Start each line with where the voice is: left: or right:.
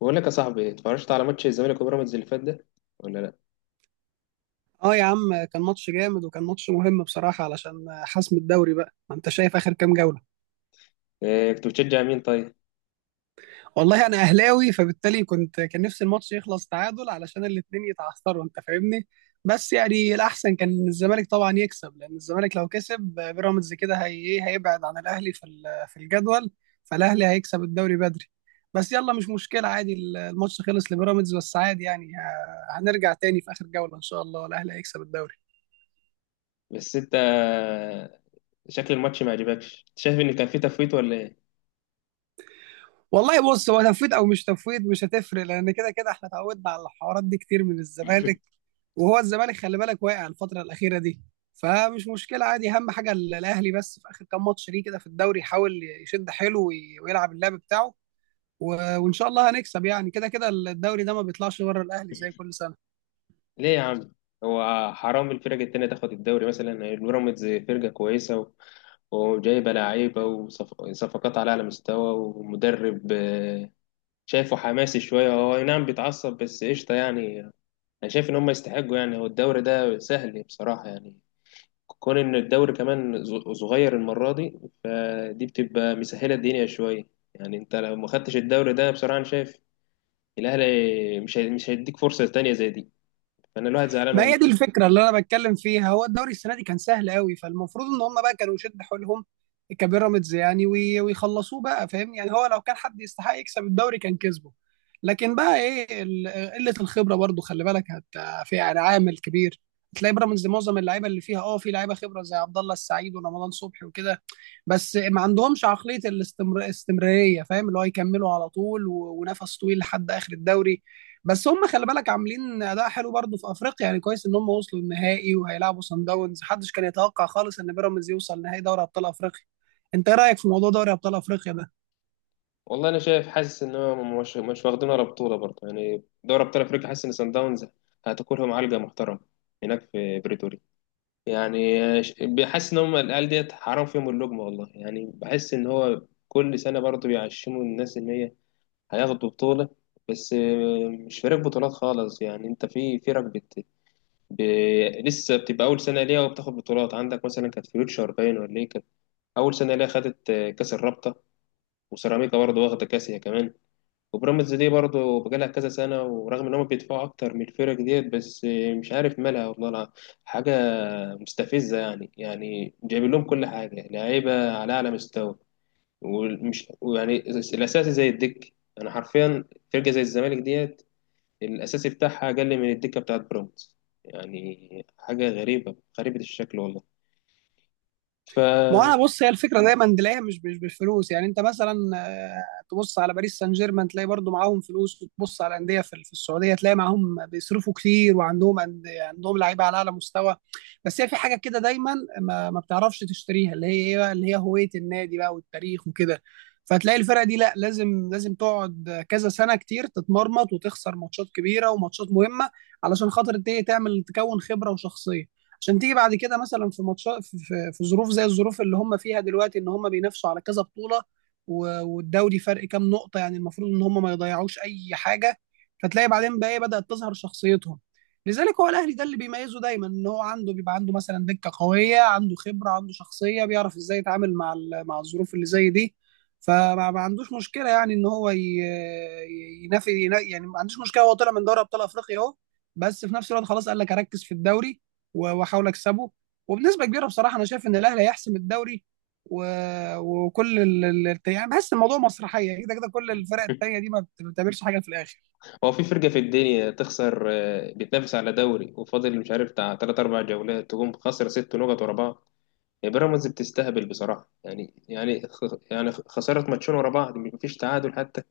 left: بقول لك يا صاحبي، اتفرجت على ماتش الزمالك وبيراميدز اللي فات ده ولا لا؟
right: اه يا عم، كان ماتش جامد وكان ماتش مهم بصراحة علشان حسم الدوري. بقى ما انت شايف اخر كام جولة؟
left: إيه، كنت بتشجع مين طيب؟
right: والله انا اهلاوي، فبالتالي كان نفسي الماتش يخلص تعادل علشان الاتنين يتعثروا. انت فاهمني؟ بس يعني الاحسن كان إن الزمالك طبعا يكسب، لان الزمالك لو كسب بيراميدز كده هي إيه، هيبعد عن الاهلي في الجدول، فالاهلي هيكسب الدوري بدري. بس يلا مش مشكلة عادي، الماتش خلص لبيراميدز. بس عادي يعني هنرجع تاني في اخر جولة ان شاء الله الاهلي هيكسب الدوري.
left: بس انت شكل الماتش ما عجبكش؟ انت شايف ان كان في تفويت ولا ايه؟
right: والله بص، هو تفويض او مش تفويض مش هتفرق، لان كده كده احنا اتعودنا على الحوارات دي كتير من الزمالك. وهو الزمالك خلي بالك واقع الفتره الاخيره دي، فمش مشكله عادي. اهم حاجه الاهلي بس في اخر كام ماتش ليه كده في الدوري يحاول يشد حيله ويلعب اللعب بتاعه، وان شاء الله هنكسب، يعني كده كده الدوري ده ما بيطلعش بره الاهلي زي كل سنه.
left: ليه يا عم؟ هو حرام الفرق التانية تاخد الدوري؟ مثلا البيراميدز فرقة كويسة وجايبة لعيبة وصفقات على أعلى مستوى ومدرب، شايفه حماسي شوية. هو أي نعم بيتعصب بس قشطة يعني. أنا شايف إن هم يستحقوا يعني، هو الدوري ده سهل بصراحة يعني. كون ان الدوري كمان صغير المره دي، فدي بتبقى مسهله الدنيا شويه. يعني انت لو ما خدتش الدوري ده بصراحه، انا شايف الاهلي مش هيديك فرصه تانية زي دي. فانا الواحد زعلان
right: ما
left: والله.
right: هي دي الفكره اللي انا بتكلم فيها، هو الدوري السنه دي كان سهل قوي، فالمفروض ان هم بقى كانوا يشد حيلهم كبيراميدز يعني ويخلصوه. بقى فاهم يعني، هو لو كان حد يستحق يكسب الدوري كان كسبه. لكن بقى ايه، قله الخبره برضو خلي بالك في يعني عامل كبير. تلاقي بيراميدز معظم اللعيبه اللي فيها في لعيبه خبره زي عبد الله السعيد ورمضان صبحي وكده، بس ما عندهمش عقليه الاستمراريه. فاهم، اللي هو يكملوا على طول ونفس طويل لحد اخر الدوري. بس هم خلي بالك عاملين اداء حلو برضه في افريقيا، يعني كويس ان هم وصلوا النهائي وهيلعبوا سان داونز. محدش كان يتوقع خالص ان بيراميدز يوصل نهائي دوري ابطال افريقيا. انت ايه رايك في موضوع دوري ابطال افريقيا ده؟
left: والله انا شايف، حاسس ان هو مش واخدين ولا بطوله برضه، يعني دوري ابطال افريقيا حاسس ان سان داونز هتاكلهم علقه محترمه هناك في بريتوريا. يعني، بحس ان هم العيال ديت حرام فيهم اللقمه والله. يعني بحس ان هو كل سنه برضه بيعشموا الناس ان هي هياخد بطولة، بس مش فريق بطولات خالص يعني. انت في فرق ب... لسه بتبقى أول سنة ليها وبتاخد بطولات، عندك مثلا كانت فيوتشر باين، ولا ايه كانت؟ أول سنة ليها خدت، كأس الرابطة. وسيراميكا برضه واخدة كأس هي كمان. وبيراميدز دي برضه بقالها كذا سنة ورغم إن هم بيدفعوا أكتر من الفرق ديت، بس مش عارف مالها والله. حاجة مستفزة يعني، يعني جايبين لهم كل حاجة، لعيبة على أعلى مستوى ومش ويعني الأساسي زي الدك. أنا حرفيا فرقة زي الزمالك ديت الأساسي بتاعها أقل من الدكة بتاعت بيراميدز. يعني حاجة غريبة غريبة الشكل والله. ف
right: ما هو انا بص، هي الفكره دايما تلاقيها مش بالفلوس. يعني انت مثلا تبص على باريس سان جيرمان تلاقي برضو معاهم فلوس، وتبص على انديه في السعوديه تلاقي معاهم بيصرفوا كتير وعندهم عندهم لعيبه على اعلى مستوى. بس هي في حاجه كده دايما ما بتعرفش تشتريها، اللي هي ايه بقى، اللي هي هويه النادي بقى والتاريخ وكده. فتلاقي الفرقه دي لا، لازم لازم تقعد كذا سنه كتير تتمرمط وتخسر ماتشات كبيره وماتشات مهمه علشان خاطر دي تعمل تكون خبره وشخصيه. عشان تيجي بعد كده مثلا في ماتشات في ظروف زي الظروف اللي هم فيها دلوقتي، ان هم بينافسوا على كذا بطولة، والدوري فرق كام نقطة، يعني المفروض ان هم ما يضيعوش اي حاجة. فتلاقي بعدين بقى ايه، بدأت تظهر شخصيتهم. لذلك هو الاهلي ده اللي بيميزه دايما ان هو عنده، بيبقى عنده مثلا دكة قوية، عنده خبرة، عنده شخصية، بيعرف ازاي يتعامل مع مع الظروف اللي زي دي. فما ما عندوش مشكلة، يعني ان هو يعني ما عندوش مشكلة، هو طلع من دوري ابطال افريقيا اهو. بس في نفس الوقت خلاص قال لك اركز في الدوري واحاول اكسبه. وبنسبه كبيره بصراحه انا شايف ان الاهلي هيحسم الدوري و... وكل يعني بحس الموضوع مسرحيه كده كده، كل الفرق التانيه دي ما بتعملش حاجه في الاخر.
left: هو في فرقة في الدنيا تخسر، بتنافس على دوري وفاضل مش عارف بتاع تلات أربع جولات، تقوم خسر ست نقط ورا بعض؟ يعني بيراميدز بتستهبل بصراحة يعني. يعني يعني خسارة ماتشين ورا بعض، مفيش تعادل حتى.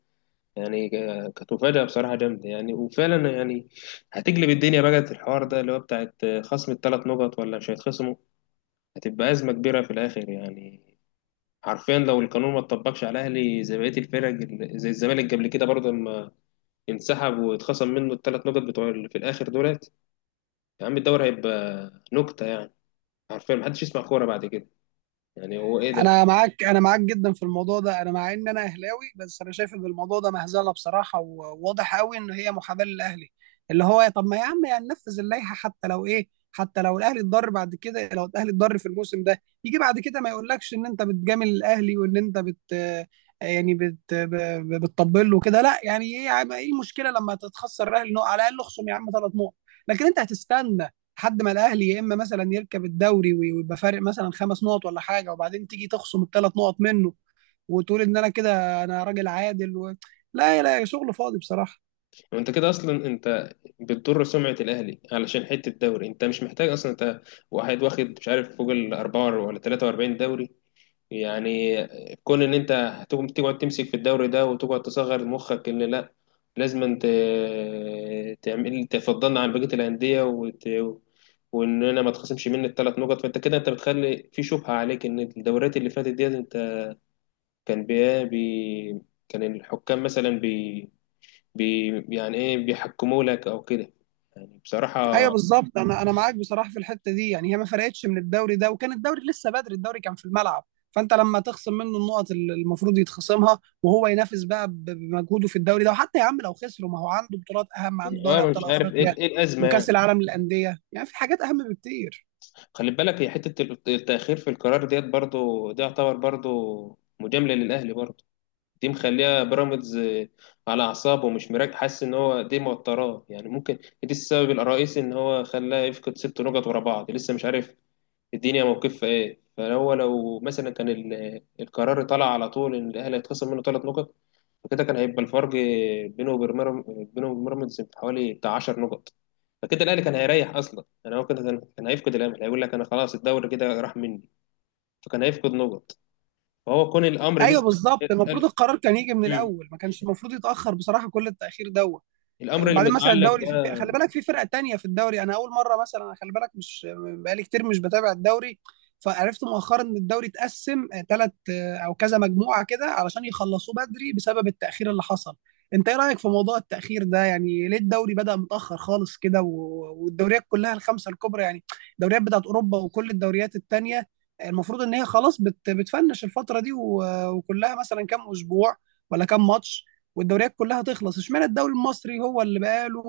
left: يعني كانت مفاجأة بصراحة جامدة يعني. وفعلا يعني هتقلب الدنيا بقى الحوار ده اللي هو بتاعت، خصم الثلاث نقط ولا مش هيتخصموا. هتبقى أزمة كبيرة في الآخر يعني. حرفيا لو القانون ما اتطبقش على الاهلي زي بقيه الفرق، زي الزمالك قبل كده برضه لما انسحب واتخصم منه الثلاث نقط بتوع اللي في الاخر دولت، يا عم الدوري هيبقى نكته يعني. حرفيا محدش يسمع كوره بعد كده، يعني هو ايه ده؟
right: انا معاك جدا في الموضوع ده، انا مع ان انا اهلاوي، بس انا شايف ان الموضوع ده مهزله بصراحه وواضح قوي ان هي محاباه للاهلي. اللي هو طب ما يا عم، يعني ننفذ اللائحه حتى لو ايه، حتى لو الاهلي اتضر بعد كده. لو الاهلي اتضر في الموسم ده يجي بعد كده ما يقولكش ان انت بتجامل الاهلي وان انت يعني بتطبل له كده. لا يعني ايه يا عم، ايه المشكله لما تتخسر الاهلي نقط، على الاقل اخصم يا عم ثلاث نقط. لكن انت هتستنى لحد ما الاهلي يا اما مثلا يركب الدوري ويبقى فارق مثلا خمس نقط ولا حاجه، وبعدين تيجي تخصم الثلاث نقط منه وتقول ان انا كده انا راجل عادل لا لا، شغل فاضي بصراحه.
left: انت كده اصلا انت بتضر سمعه الاهلي علشان حته الدوري. انت مش محتاج اصلا، انت واحد واخد مش عارف فوق ال 4 ولا 43 دوري يعني. كون ان انت هتقوم تقعد تمسك في الدوري ده وتقعد تصغر مخك، ان لا لازم تعمل تفضلنا عن بقية الأندية واننا ما تخصمش مني الثلاث نقط، فانت كده انت بتخلي في شبهة عليك ان الدوريات اللي فاتت ديت انت كان كان الحكام مثلا بي... يعني ايه، بيحكموا لك او كده، يعني بصراحة.
right: ايوه بالظبط، انا معاك بصراحه في الحته دي. يعني هي ما فرقتش من الدوري ده، وكان الدوري لسه بدري، الدوري كان في الملعب. فانت لما تخصم منه النقط اللي المفروض يتخصمها وهو ينافس بقى بمجهوده في الدوري ده. وحتى يا عم لو خسروا ما هو عنده بطولات اهم، عنده دوري
left: اه،
right: ابطال
left: مش عارف
right: افريقيا
left: ايه الأزمة
right: وكاس
left: يعني.
right: العالم للانديه، يعني في حاجات اهم بكتير.
left: خلي بالك هي حتة التأخير في القرار ديت برضو، دي يعتبر برضو مجاملة للأهلي برضو. دي مخليها بيراميدز، على أعصابه ومش مراك، حاسس إن هو دي موتراه يعني. ممكن دي السبب الرئيسي إن هو خلاه يفقد ست نقط ورا بعض، لسه مش عارف الدنيا موقفها ايه. فهو لو مثلا كان القرار طلع على طول ان الاهلي هيتخصم منه ثلاث نقط، فكده كان هيبقى الفرق بينه وبين بيراميدز حوالي بتاع 10 نقط. فكده الاهلي كان هيريح اصلا، يعني هو كده كان هيفقد الامل، هيقول لك انا خلاص الدوري كده راح مني، فكان هيفقد نقط. فهو كون الامر
right: ايوه
left: لسه،
right: بالظبط، المفروض
left: ال-
right: القرار كان يجي من
left: مم.
right: الاول، ما كانش المفروض يتاخر بصراحه، كل التاخير دوت.
left: الامر اللي
right: وبعدين مثلا
left: متعلق ده،
right: الدوري خلي بالك في فرقة تانية في الدوري. انا اول مرة مثلا أنا خلي بالك مش بقالي كتير مش بتابع الدوري، فعرفت مؤخرا ان الدوري اتقسم ثلاث او كذا مجموعة كده علشان يخلصوه بدري بسبب التأخير اللي حصل. انت ايه رأيك في موضوع التأخير ده؟ يعني ليه الدوري بدأ متأخر خالص كده والدوريات كلها الخمسة الكبرى، يعني الدوريات بتاعت اوروبا وكل الدوريات التانية، المفروض ان هي خلاص بتفنش الفترة دي وكلها مثلا كام اسبوع ولا كام ماتش، والدوريات كلها تخلص. اشمعنى الدوري المصري هو اللي بقاله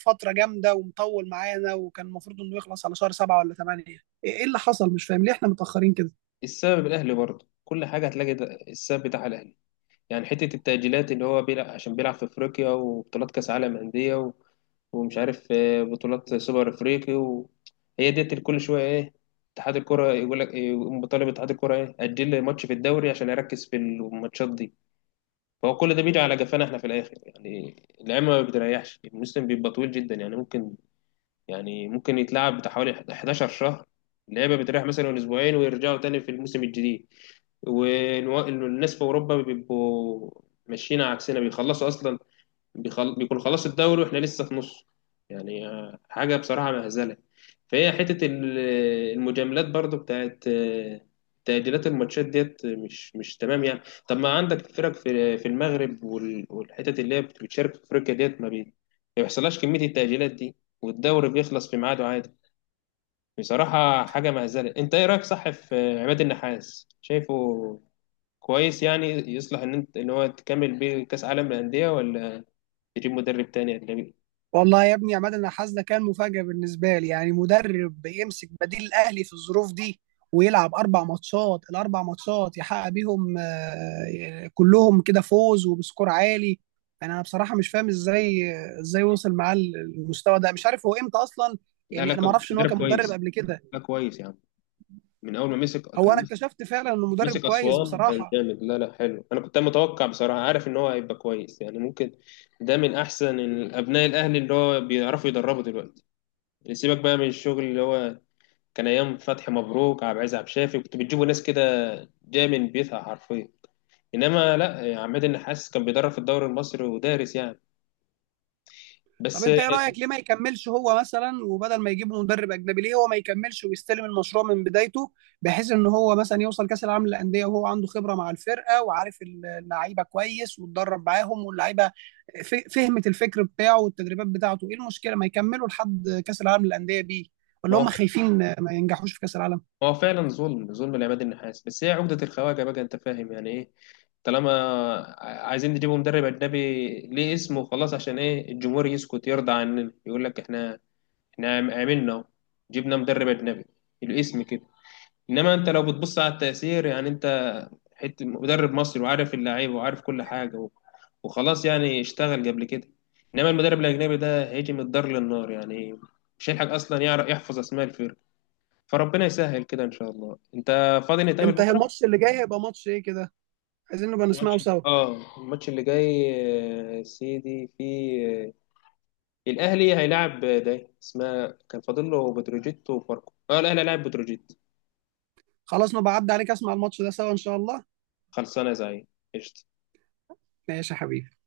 right: فترة جامدة ومطول معانا، وكان المفروض انه يخلص على شهر 7 ولا 8، ايه؟ إيه اللي حصل؟ مش فاهم ليه احنا متأخرين كده.
left: السبب الاهلي برضه. كل حاجه هتلاقي ده السبب بتاع الاهلي. يعني حته التاجيلات اللي هو بيلعب عشان بيلعب في افريقيا وبطولات كاس عالم انديه، ومش عارف، بطولات سوبر افريقي، وهي ديت كل شويه ايه، اتحاد الكره يقول لك يقوم بطالب اتحاد الكره ايه، اجل لي ماتش في الدوري عشان اركز في الماتشات دي. فهو كل ده بيجي على جفانا احنا في الاخر يعني. اللعيبه ما بتريحش، الموسم بيبقى طويل جدا. يعني ممكن يتلعب بتاع حوالي 11 شهر. اللعيبه بتريح مثلا اسبوعين ويرجعوا تاني في الموسم الجديد، والناس في اوروبا بيبقوا ماشيين عكسنا، بيخلصوا اصلا. بيكون خلاص الدوري واحنا لسه في نصه. يعني حاجة بصراحة مهزلة. فهي حتة المجاملات برضو بتاعت، تأجيلات الماتشات ديت مش تمام يعني. طب ما عندك فرق في المغرب والحتت اللي هي بتشارك في افريقيا ديت ما ما بيحصلهاش كمية التأجيلات دي، والدوري بيخلص في ميعاده عادي. بصراحة حاجة مهزلة. انت ايه رأيك، صح، في عماد النحاس؟ شايفه كويس يعني، يصلح ان انت ان هو تكمل بيه كأس عالم للأندية، ولا تجيب مدرب تاني أجنبي؟
right: والله يا ابني يا عماد انا حاسس ده كان مفاجأة بالنسبة لي، يعني مدرب يمسك بديل الاهلي في الظروف دي ويلعب اربع ماتشات، الاربع ماتشات يحقق بيهم كلهم كده فوز وبسكور عالي. يعني انا بصراحة مش فاهم ازاي، وصل معاه المستوى ده. مش عارف هو امتى اصلا.
left: لا لا،
right: يعني انا ما
left: كان
right: اعرفش ان هو
left: مدرب
right: كان مدرب
left: كويس.
right: قبل كده،
left: لا كويس يعني، من اول ما مسك
right: هو
left: كان
right: انا
left: مسك.
right: اكتشفت فعلا انه مدرب
left: مسك
right: كويس
left: اسوان كان
right: بصراحه.
left: جامد. لا لا حلو، انا كنت متوقع بصراحه، عارف ان هو هيبقى كويس يعني. ممكن ده من احسن ابناء الاهلي اللي هو بيعرفوا يدربوا دلوقتي يعني. سيبك بقى من الشغل اللي هو كان ايام فتحي مبروك، عبد العزيز، عبد الشافي، كنت بتجيبوا ناس كده جايه من بيتها حرفيا. انما لا، عماد النحاس كان بيدرب في الدوري المصري ودارس يعني
right: طب
left: بس.
right: انت ايه رايك ليه ما يكملش هو مثلا، وبدل ما يجيب مدرب اجنبي ليه هو ما يكملش ويستلم المشروع من بدايته، بحيث ان هو مثلا يوصل كاس العالم للانديه وهو عنده خبره مع الفرقه وعارف اللعيبه كويس واتدرب معاهم واللعيبه فهمت الفكر بتاعه والتدريبات بتاعته. ايه المشكله ما يكملوا لحد كاس العالم للانديه بيه؟
left: ما
right: ولا هم
left: هو
right: خايفين ما ينجحوش في كاس العالم؟
left: هو فعلا ظلم ظلم لعماد النحاس، بس هي عقدة الخواجة بقى، انت فاهم؟ يعني ايه طالما عايزين نجيبوا مدرب أجنبي ليه اسمه خلاص، عشان ايه؟ الجمهور يسكت يرضى عننا، يقول لك احنا احنا عملنا، جبنا مدرب أجنبي، الاسم كده. انما انت لو بتبص على التأثير، يعني انت حتة مدرب مصري وعارف اللعيبة وعارف كل حاجة وخلاص يعني، اشتغل قبل كده. انما المدرب الأجنبي ده هيجي من الدار للنار يعني، مش هيلحق اصلا يعرف يحفظ اسماء الفرق. فربنا يسهل كده ان شاء الله. انت فاضي نتقابل
right: انت
left: بكره؟
right: الماتش اللي جاي هيبقى ماتش ايه كده؟ عايزين نبقى نسمعه
left: الماتش
right: سوا.
left: اه الماتش اللي جاي، يا سيدي في، الاهلي هيلاعب، ده اسمها كان فاضل له بتروجيت وفاركو. اه، الاهلي هيلاعب بتروجيت.
right: خلاص نبقى عدى عليك اسمع الماتش ده سوا ان شاء الله.
left: خلصانه يا زعيم، قشطه.
right: ماشي يا حبيبي.